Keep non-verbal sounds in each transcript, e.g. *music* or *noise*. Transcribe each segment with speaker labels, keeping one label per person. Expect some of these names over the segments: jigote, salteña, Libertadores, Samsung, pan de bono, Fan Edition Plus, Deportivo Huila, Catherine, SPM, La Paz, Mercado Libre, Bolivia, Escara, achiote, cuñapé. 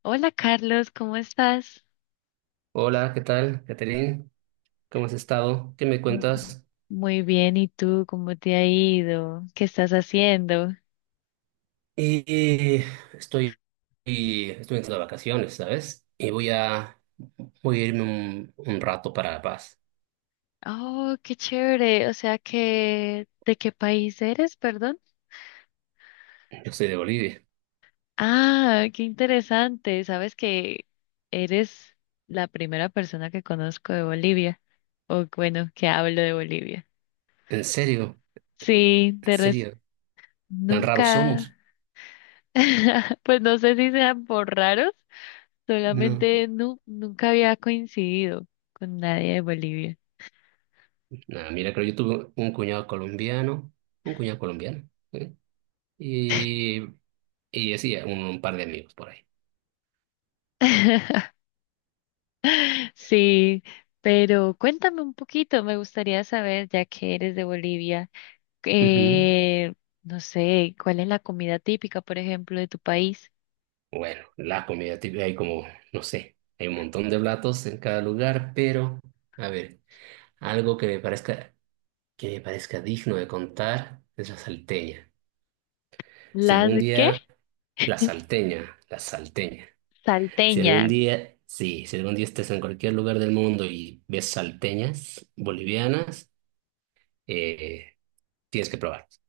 Speaker 1: Hola Carlos, ¿cómo estás?
Speaker 2: Hola, ¿qué tal, Catherine? ¿Cómo has estado? ¿Qué me
Speaker 1: Mm,
Speaker 2: cuentas?
Speaker 1: Muy bien, ¿y tú cómo te ha ido? ¿Qué estás haciendo?
Speaker 2: Y y estoy, y estoy entrando de vacaciones, ¿sabes? Voy a irme un rato para La Paz.
Speaker 1: Oh, qué chévere. O sea que, ¿de qué país eres, perdón?
Speaker 2: Yo soy de Bolivia.
Speaker 1: Ah, qué interesante. Sabes que eres la primera persona que conozco de Bolivia, o bueno, que hablo de Bolivia.
Speaker 2: ¿En serio?
Speaker 1: Sí,
Speaker 2: ¿En
Speaker 1: de res-
Speaker 2: serio? ¿Tan raros somos?
Speaker 1: nunca, *laughs* pues no sé si sean por raros.
Speaker 2: No.
Speaker 1: Solamente nunca había coincidido con nadie de Bolivia.
Speaker 2: Nada, mira, creo yo tuve un cuñado colombiano, ¿eh? Y, y así, un par de amigos por ahí.
Speaker 1: *laughs* Sí, pero cuéntame un poquito, me gustaría saber, ya que eres de Bolivia,
Speaker 2: Ujú.
Speaker 1: eh, no sé, ¿cuál es la comida típica, por ejemplo, de tu país?
Speaker 2: Bueno, la comida típica, no sé, hay un montón de platos en cada lugar, pero, a ver, algo que me parezca digno de contar es la salteña. Si
Speaker 1: ¿Las
Speaker 2: algún
Speaker 1: qué?
Speaker 2: día, la salteña. Si
Speaker 1: Salteña.
Speaker 2: algún día, sí, si algún día estés en cualquier lugar del mundo y ves salteñas bolivianas, eh, tienes que probarlas.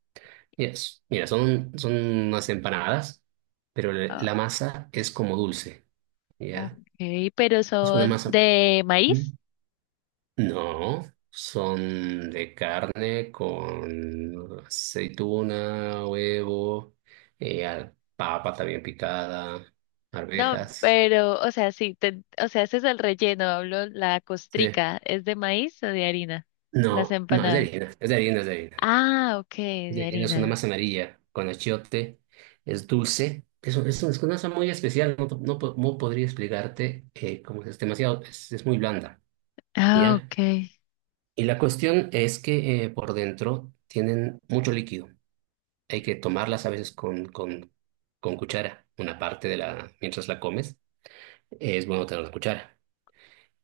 Speaker 2: Yes. Mira, son unas empanadas, pero la
Speaker 1: Ah,
Speaker 2: masa es como dulce,
Speaker 1: ok,
Speaker 2: ¿ya?
Speaker 1: pero
Speaker 2: Es una
Speaker 1: son
Speaker 2: masa.
Speaker 1: de
Speaker 2: ¿Mm?
Speaker 1: maíz.
Speaker 2: No, son de carne con aceituna, huevo, papa también picada,
Speaker 1: No,
Speaker 2: arvejas.
Speaker 1: pero, o sea, sí, o sea, ese es el relleno, hablo, la
Speaker 2: Sí.
Speaker 1: costrica, ¿es de maíz o de harina? Las
Speaker 2: No, no, es de
Speaker 1: empanadas.
Speaker 2: harina, es de harina.
Speaker 1: Ah, ok,
Speaker 2: Es
Speaker 1: de
Speaker 2: de harina, es una
Speaker 1: harina.
Speaker 2: masa amarilla con achiote, es dulce. Es una masa muy especial, no podría explicarte cómo es demasiado, es muy blanda,
Speaker 1: Ah,
Speaker 2: ¿ya?
Speaker 1: ok.
Speaker 2: Y la cuestión es que por dentro tienen mucho líquido. Hay que tomarlas a veces con cuchara, una parte de la, mientras la comes, es bueno tener una cuchara.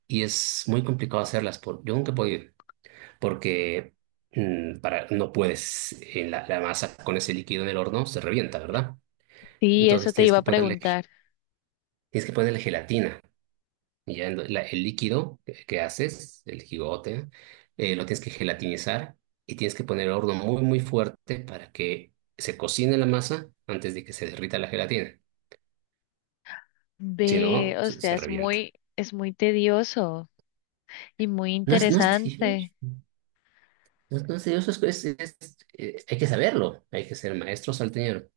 Speaker 2: Y es muy complicado hacerlas, por, yo nunca he podido, porque no puedes, la masa con ese líquido en el horno se revienta, ¿verdad?
Speaker 1: Sí,
Speaker 2: Entonces
Speaker 1: eso te
Speaker 2: tienes
Speaker 1: iba
Speaker 2: que
Speaker 1: a
Speaker 2: ponerle,
Speaker 1: preguntar.
Speaker 2: tienes que ponerle gelatina. El líquido que haces, el jigote, lo tienes que gelatinizar y tienes que poner el horno muy fuerte para que se cocine la masa antes de que se derrita la gelatina. Si
Speaker 1: Ve,
Speaker 2: no,
Speaker 1: o sea,
Speaker 2: se revienta.
Speaker 1: es muy tedioso y muy
Speaker 2: No es tedioso.
Speaker 1: interesante.
Speaker 2: No, no es tedioso, hay que saberlo. Hay que ser maestro salteñero.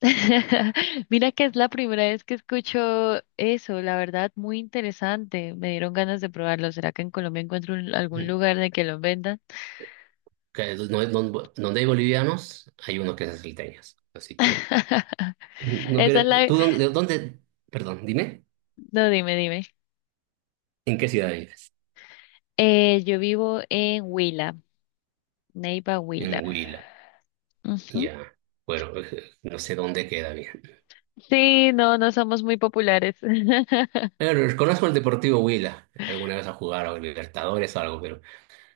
Speaker 1: *laughs* Mira que es la primera vez que escucho eso, la verdad, muy interesante. Me dieron ganas de probarlo. ¿Será que en Colombia encuentro algún
Speaker 2: Mm.
Speaker 1: lugar de que lo vendan?
Speaker 2: Que no- no- donde hay bolivianos, hay uno que es salteñas. Así que,
Speaker 1: *laughs*
Speaker 2: mm, no
Speaker 1: Esa es
Speaker 2: pierde-
Speaker 1: la...
Speaker 2: Perdón, dime,
Speaker 1: No, dime, dime.
Speaker 2: ¿en qué ciudad vives?
Speaker 1: Yo vivo en Huila, Neiva,
Speaker 2: En
Speaker 1: Huila.
Speaker 2: Huila.
Speaker 1: Ujú.
Speaker 2: Ya. Bueno, *laughs* no sé dónde queda bien.
Speaker 1: Sí, no, no somos muy populares. *laughs*
Speaker 2: Pero conozco el Deportivo Huila. Alguna vez a jugar a Libertadores o algo,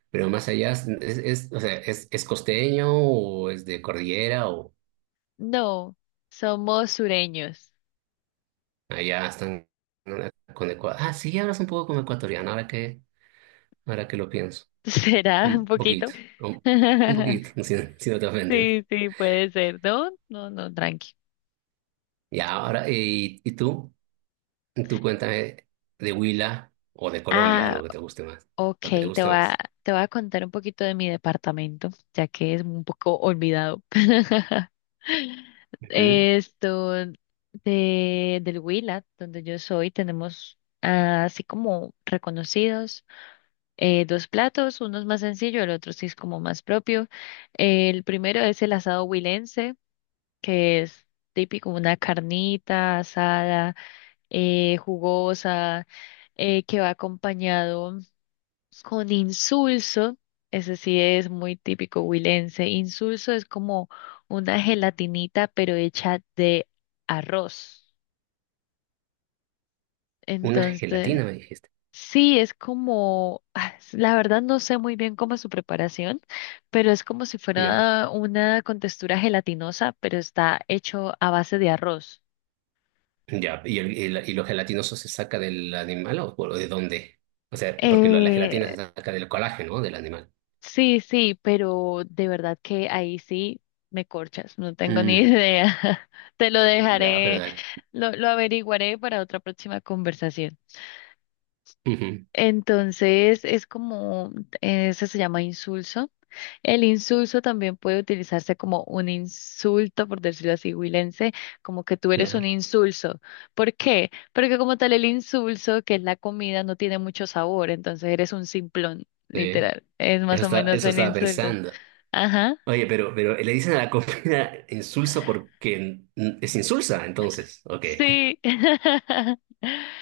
Speaker 2: pero más allá, o sea, es costeño o es de cordillera o...?
Speaker 1: No, somos sureños.
Speaker 2: Allá están, ¿no? Con Ecuador. Ah, sí, hablas un poco como ecuatoriano, ahora que lo pienso.
Speaker 1: *laughs* ¿Será un
Speaker 2: Un
Speaker 1: poquito?
Speaker 2: poquito, un, un poquito, *laughs*
Speaker 1: *laughs*
Speaker 2: si, no si no te ofendes.
Speaker 1: Sí, sí, puede ser. No, no, no, tranqui.
Speaker 2: Ya, ahora, y tú? Tú cuéntame de Huila o de Colombia, algo
Speaker 1: Ah,
Speaker 2: que te guste más.
Speaker 1: ok,
Speaker 2: Lo que te
Speaker 1: te
Speaker 2: guste
Speaker 1: voy a,
Speaker 2: más.
Speaker 1: te voy a contar un poquito de mi departamento, ya que es un poco olvidado. *laughs*
Speaker 2: Ujú.
Speaker 1: Esto, del Huila, donde yo soy, tenemos ah, así como reconocidos. Eh, dos platos, uno es más sencillo, el otro sí es como más propio. El primero es el asado huilense, que es típico, una carnita asada, jugosa, que va acompañado con insulso, ese sí es muy típico huilense. Insulso es como una gelatinita, pero hecha de arroz.
Speaker 2: Una
Speaker 1: Entonces,
Speaker 2: gelatina, me dijiste.
Speaker 1: sí, es como, ah, la verdad no sé muy bien cómo es su preparación, pero es como si
Speaker 2: Ya,
Speaker 1: fuera una con textura gelatinosa, pero está hecho a base de arroz.
Speaker 2: ya. Y lo gelatinoso se saca del animal o de dónde? O sea, porque lo- la
Speaker 1: Eh,
Speaker 2: gelatina se saca del colágeno, ¿no? Del animal.
Speaker 1: sí, sí, pero de verdad que ahí sí me corchas, no tengo ni
Speaker 2: Mm.
Speaker 1: idea. *laughs* Te lo
Speaker 2: Ya, pero
Speaker 1: dejaré,
Speaker 2: dale.
Speaker 1: lo averiguaré para otra próxima conversación.
Speaker 2: Ujú.
Speaker 1: Entonces es como, eso se llama insulso. El insulso también puede utilizarse como un insulto, por decirlo así, huilense, como que tú eres un
Speaker 2: Claro.
Speaker 1: insulso. ¿Por qué? Porque como tal el insulso, que es la comida, no tiene mucho sabor, entonces eres un simplón,
Speaker 2: Sí.
Speaker 1: literal. Es
Speaker 2: Eso,
Speaker 1: más o
Speaker 2: está-
Speaker 1: menos
Speaker 2: eso
Speaker 1: el
Speaker 2: estaba
Speaker 1: insulto.
Speaker 2: pensando.
Speaker 1: Ajá,
Speaker 2: Oye, pero le dicen a la comida *laughs* insulsa porque es insulsa, entonces. Ok.
Speaker 1: sí. *laughs*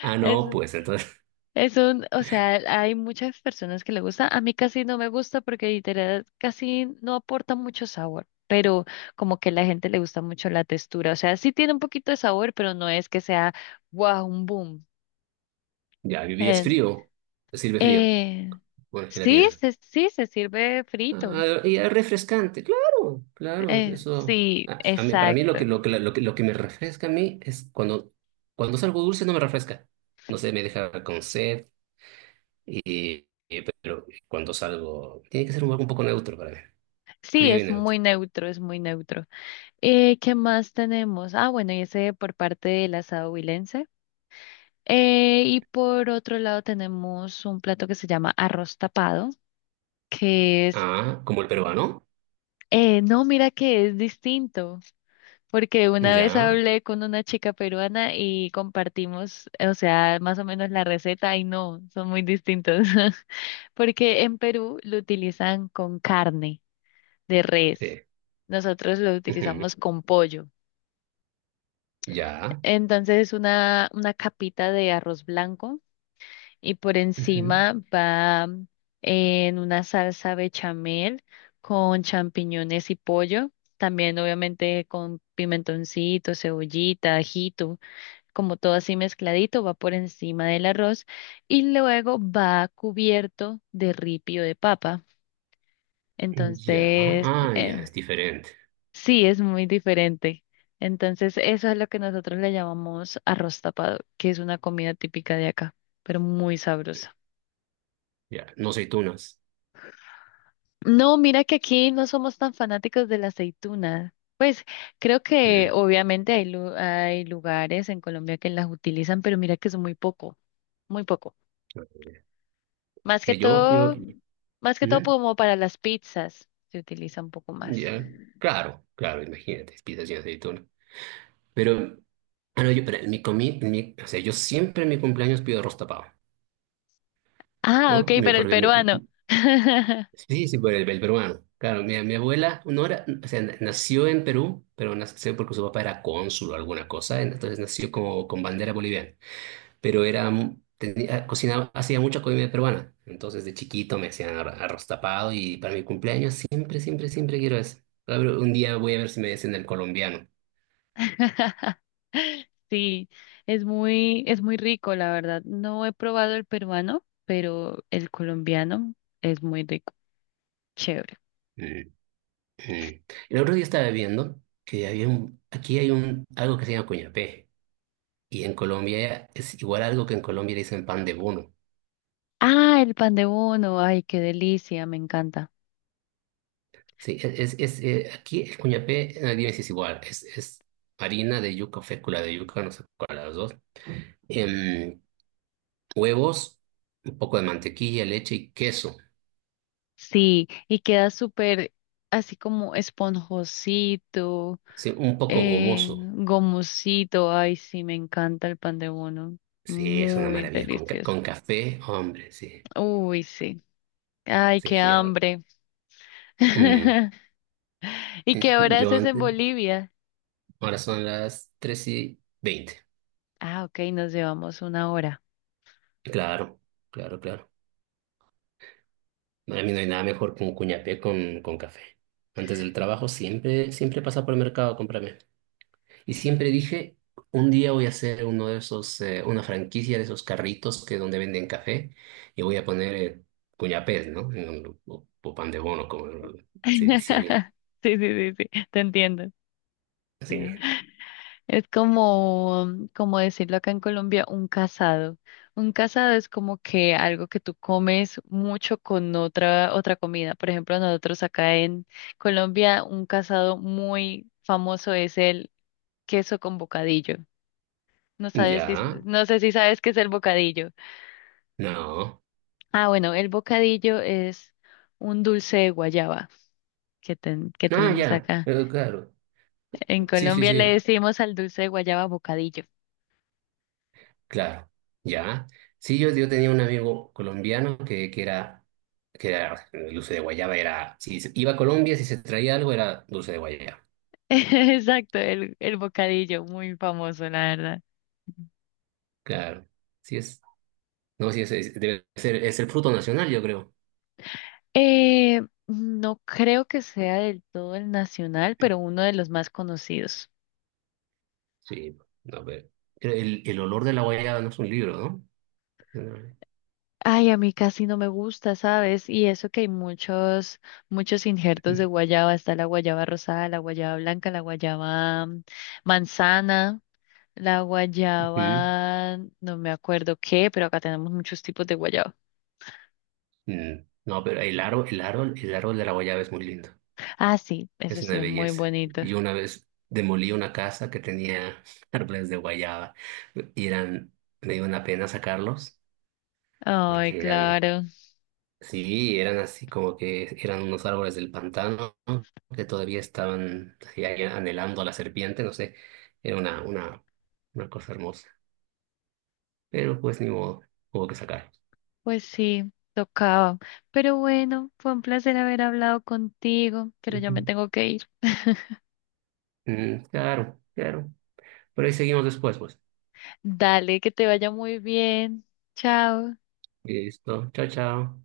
Speaker 2: Ah,
Speaker 1: Es,
Speaker 2: no, pues entonces. *laughs*
Speaker 1: es un, o sea, hay muchas personas que le gusta. A mí casi no me gusta porque literal casi no aporta mucho sabor, pero como que a la gente le gusta mucho la textura. O sea, sí tiene un poquito de sabor, pero no es que sea wow, un boom.
Speaker 2: Ya, y es
Speaker 1: Eh,
Speaker 2: frío. Te sirve frío.
Speaker 1: eh,
Speaker 2: Bueno,
Speaker 1: sí,
Speaker 2: gelatina.
Speaker 1: sí, se sirve frito.
Speaker 2: Ah, y es refrescante. Claro, claro, eso.
Speaker 1: Sí,
Speaker 2: Para mí
Speaker 1: exacto.
Speaker 2: lo que me refresca a mí es cuando, cuando es algo dulce no me refresca. No sé, me deja con sed. Pero cuando salgo, tiene que ser un algo un poco neutro para mí.
Speaker 1: Sí,
Speaker 2: Frío y
Speaker 1: es
Speaker 2: neutro.
Speaker 1: muy neutro, es muy neutro. ¿Qué más tenemos? Ah, bueno, y ese por parte del asado huilense. Y por otro lado tenemos un plato que se llama arroz tapado, que es,
Speaker 2: Ah, como el peruano.
Speaker 1: no, mira que es distinto, porque una vez
Speaker 2: Ya.
Speaker 1: hablé con una chica peruana y compartimos, o sea, más o menos la receta y no, son muy distintos, *laughs* porque en Perú lo utilizan con carne de res.
Speaker 2: T.
Speaker 1: Nosotros lo
Speaker 2: Ujú.
Speaker 1: utilizamos con pollo.
Speaker 2: Ya,
Speaker 1: Entonces es una capita de arroz blanco y por
Speaker 2: ujú,
Speaker 1: encima va mm, en una salsa bechamel con champiñones y pollo, también obviamente con pimentoncito, cebollita, ajito, como todo así mezcladito, va por encima del arroz y luego va cubierto de ripio de papa.
Speaker 2: ya.
Speaker 1: Entonces,
Speaker 2: Ah, ya, es diferente.
Speaker 1: sí, es muy diferente. Entonces, eso es lo que nosotros le llamamos arroz tapado, que es una comida típica de acá, pero muy sabrosa.
Speaker 2: Ya, no aceitunas.
Speaker 1: No, mira que aquí no somos tan fanáticos de la aceituna. Pues creo que
Speaker 2: Mm,
Speaker 1: obviamente hay, hay lugares en Colombia que las utilizan, pero mira que es muy poco, muy poco. Más que
Speaker 2: yo,
Speaker 1: todo, más que todo
Speaker 2: mm,
Speaker 1: como para las pizzas se utiliza un poco más.
Speaker 2: ya. Claro, claro, imagínate, pizzas sin aceituna. Pero, ah, no, yo, pero en mi comi, en mi- o sea, yo siempre en mi cumpleaños pido arroz tapado,
Speaker 1: Ah, ok,
Speaker 2: ¿no?
Speaker 1: pero el peruano.
Speaker 2: Sí, sí, por el peruano. Claro, mi abuela, no era, o sea, na- nació en Perú, pero nació porque su papá era cónsul o alguna cosa, entonces nació como con bandera boliviana. Tenía, cocinaba, hacía mucha comida peruana. Entonces de chiquito me hacían arroz tapado y para mi cumpleaños siempre, siempre, siempre quiero eso. A ver, un día voy a ver si me hacen el colombiano.
Speaker 1: *laughs* Sí, es muy rico, la verdad. No he probado el peruano, pero el colombiano es muy rico, chévere.
Speaker 2: Mm, mm. El otro día estaba viendo que aquí hay un, algo que se llama cuñapé y en Colombia es igual algo que en Colombia le dicen pan de bono.
Speaker 1: Ah, el pan de bono. Ay, qué delicia, me encanta.
Speaker 2: Sí, aquí el cuñapé, nadie dice es igual, es harina de yuca, fécula de yuca, no sé cuál de las dos. Em, huevos, un poco de mantequilla, leche y queso.
Speaker 1: Sí, y queda súper así como esponjosito,
Speaker 2: Sí, un poco gomoso.
Speaker 1: gomosito. Ay, sí, me encanta el pan de bono.
Speaker 2: Sí, es una
Speaker 1: Muy
Speaker 2: maravilla.
Speaker 1: delicioso.
Speaker 2: Con café, hombre, sí.
Speaker 1: Uy, sí. Ay,
Speaker 2: Sí,
Speaker 1: qué
Speaker 2: yo.
Speaker 1: hambre.
Speaker 2: Mm,
Speaker 1: *laughs* ¿Y qué hora
Speaker 2: yo
Speaker 1: haces en
Speaker 2: antes.
Speaker 1: Bolivia?
Speaker 2: Ahora son las 3:20.
Speaker 1: Ah, ok, nos llevamos una hora.
Speaker 2: Claro, claro, claro. Para mí no hay nada mejor que un cuñapé con café. Antes del trabajo siempre, siempre pasa por el mercado a comprarme. Y siempre dije, un día voy a hacer uno de esos, una franquicia de esos carritos que donde venden café y voy a poner cuñapés, ¿no? O pan de bono, como lo- se dice allá.
Speaker 1: *laughs* Sí, sí, sí, sí, te entiendo.
Speaker 2: Sí.
Speaker 1: Es como, como decirlo acá en Colombia, un casado. Un casado es como que algo que tú comes mucho con otra comida. Por ejemplo, nosotros acá en Colombia, un casado muy famoso es el queso con bocadillo. No sabes si,
Speaker 2: Ya.
Speaker 1: no sé si sabes qué es el bocadillo.
Speaker 2: No.
Speaker 1: Ah, bueno, el bocadillo es un dulce de guayaba que
Speaker 2: No,
Speaker 1: tenemos
Speaker 2: ya.
Speaker 1: acá.
Speaker 2: Claro.
Speaker 1: En
Speaker 2: Sí, sí,
Speaker 1: Colombia le
Speaker 2: sí.
Speaker 1: decimos al dulce de guayaba bocadillo.
Speaker 2: Claro. Ya. Sí, yo tenía un amigo colombiano que era dulce de guayaba, era, si se- iba a Colombia, si se traía algo, era dulce de guayaba.
Speaker 1: *laughs* Exacto, el bocadillo, muy famoso, la verdad.
Speaker 2: Claro. Sí, es. No, sí, debe ser, es el fruto nacional, yo creo.
Speaker 1: Eh, no creo que sea del todo el nacional, pero uno de los más conocidos.
Speaker 2: Sí, a ver. El olor de la guayaba no es un libro, ¿no?
Speaker 1: Ay, a mí casi no me gusta, ¿sabes? Y eso que hay muchos, muchos injertos de guayaba. Está la guayaba rosada, la guayaba blanca, la guayaba mm, manzana, la
Speaker 2: Mm,
Speaker 1: guayaba, no me acuerdo qué, pero acá tenemos muchos tipos de guayaba.
Speaker 2: mm. No, pero el árbol de la guayaba es muy lindo.
Speaker 1: Ah, sí, eso
Speaker 2: Es una
Speaker 1: sí es muy
Speaker 2: belleza.
Speaker 1: bonito.
Speaker 2: Y una vez demolí una casa que tenía *laughs* árboles de guayaba y eran, me dio una pena sacarlos
Speaker 1: Ay,
Speaker 2: porque eran.
Speaker 1: claro.
Speaker 2: Sí, eran así como que eran unos árboles del pantano que todavía estaban así ahí anhelando a la serpiente, no sé, era una cosa hermosa. Pero pues ni modo, hubo que sacar.
Speaker 1: Pues sí, tocaba. Pero bueno, fue un placer haber hablado contigo, pero ya
Speaker 2: Ujú.
Speaker 1: me tengo que ir. *laughs*
Speaker 2: Mm, claro, claro. Por ahí seguimos después, pues.
Speaker 1: Dale, que te vaya muy bien. Chao.
Speaker 2: Listo, chao, chao.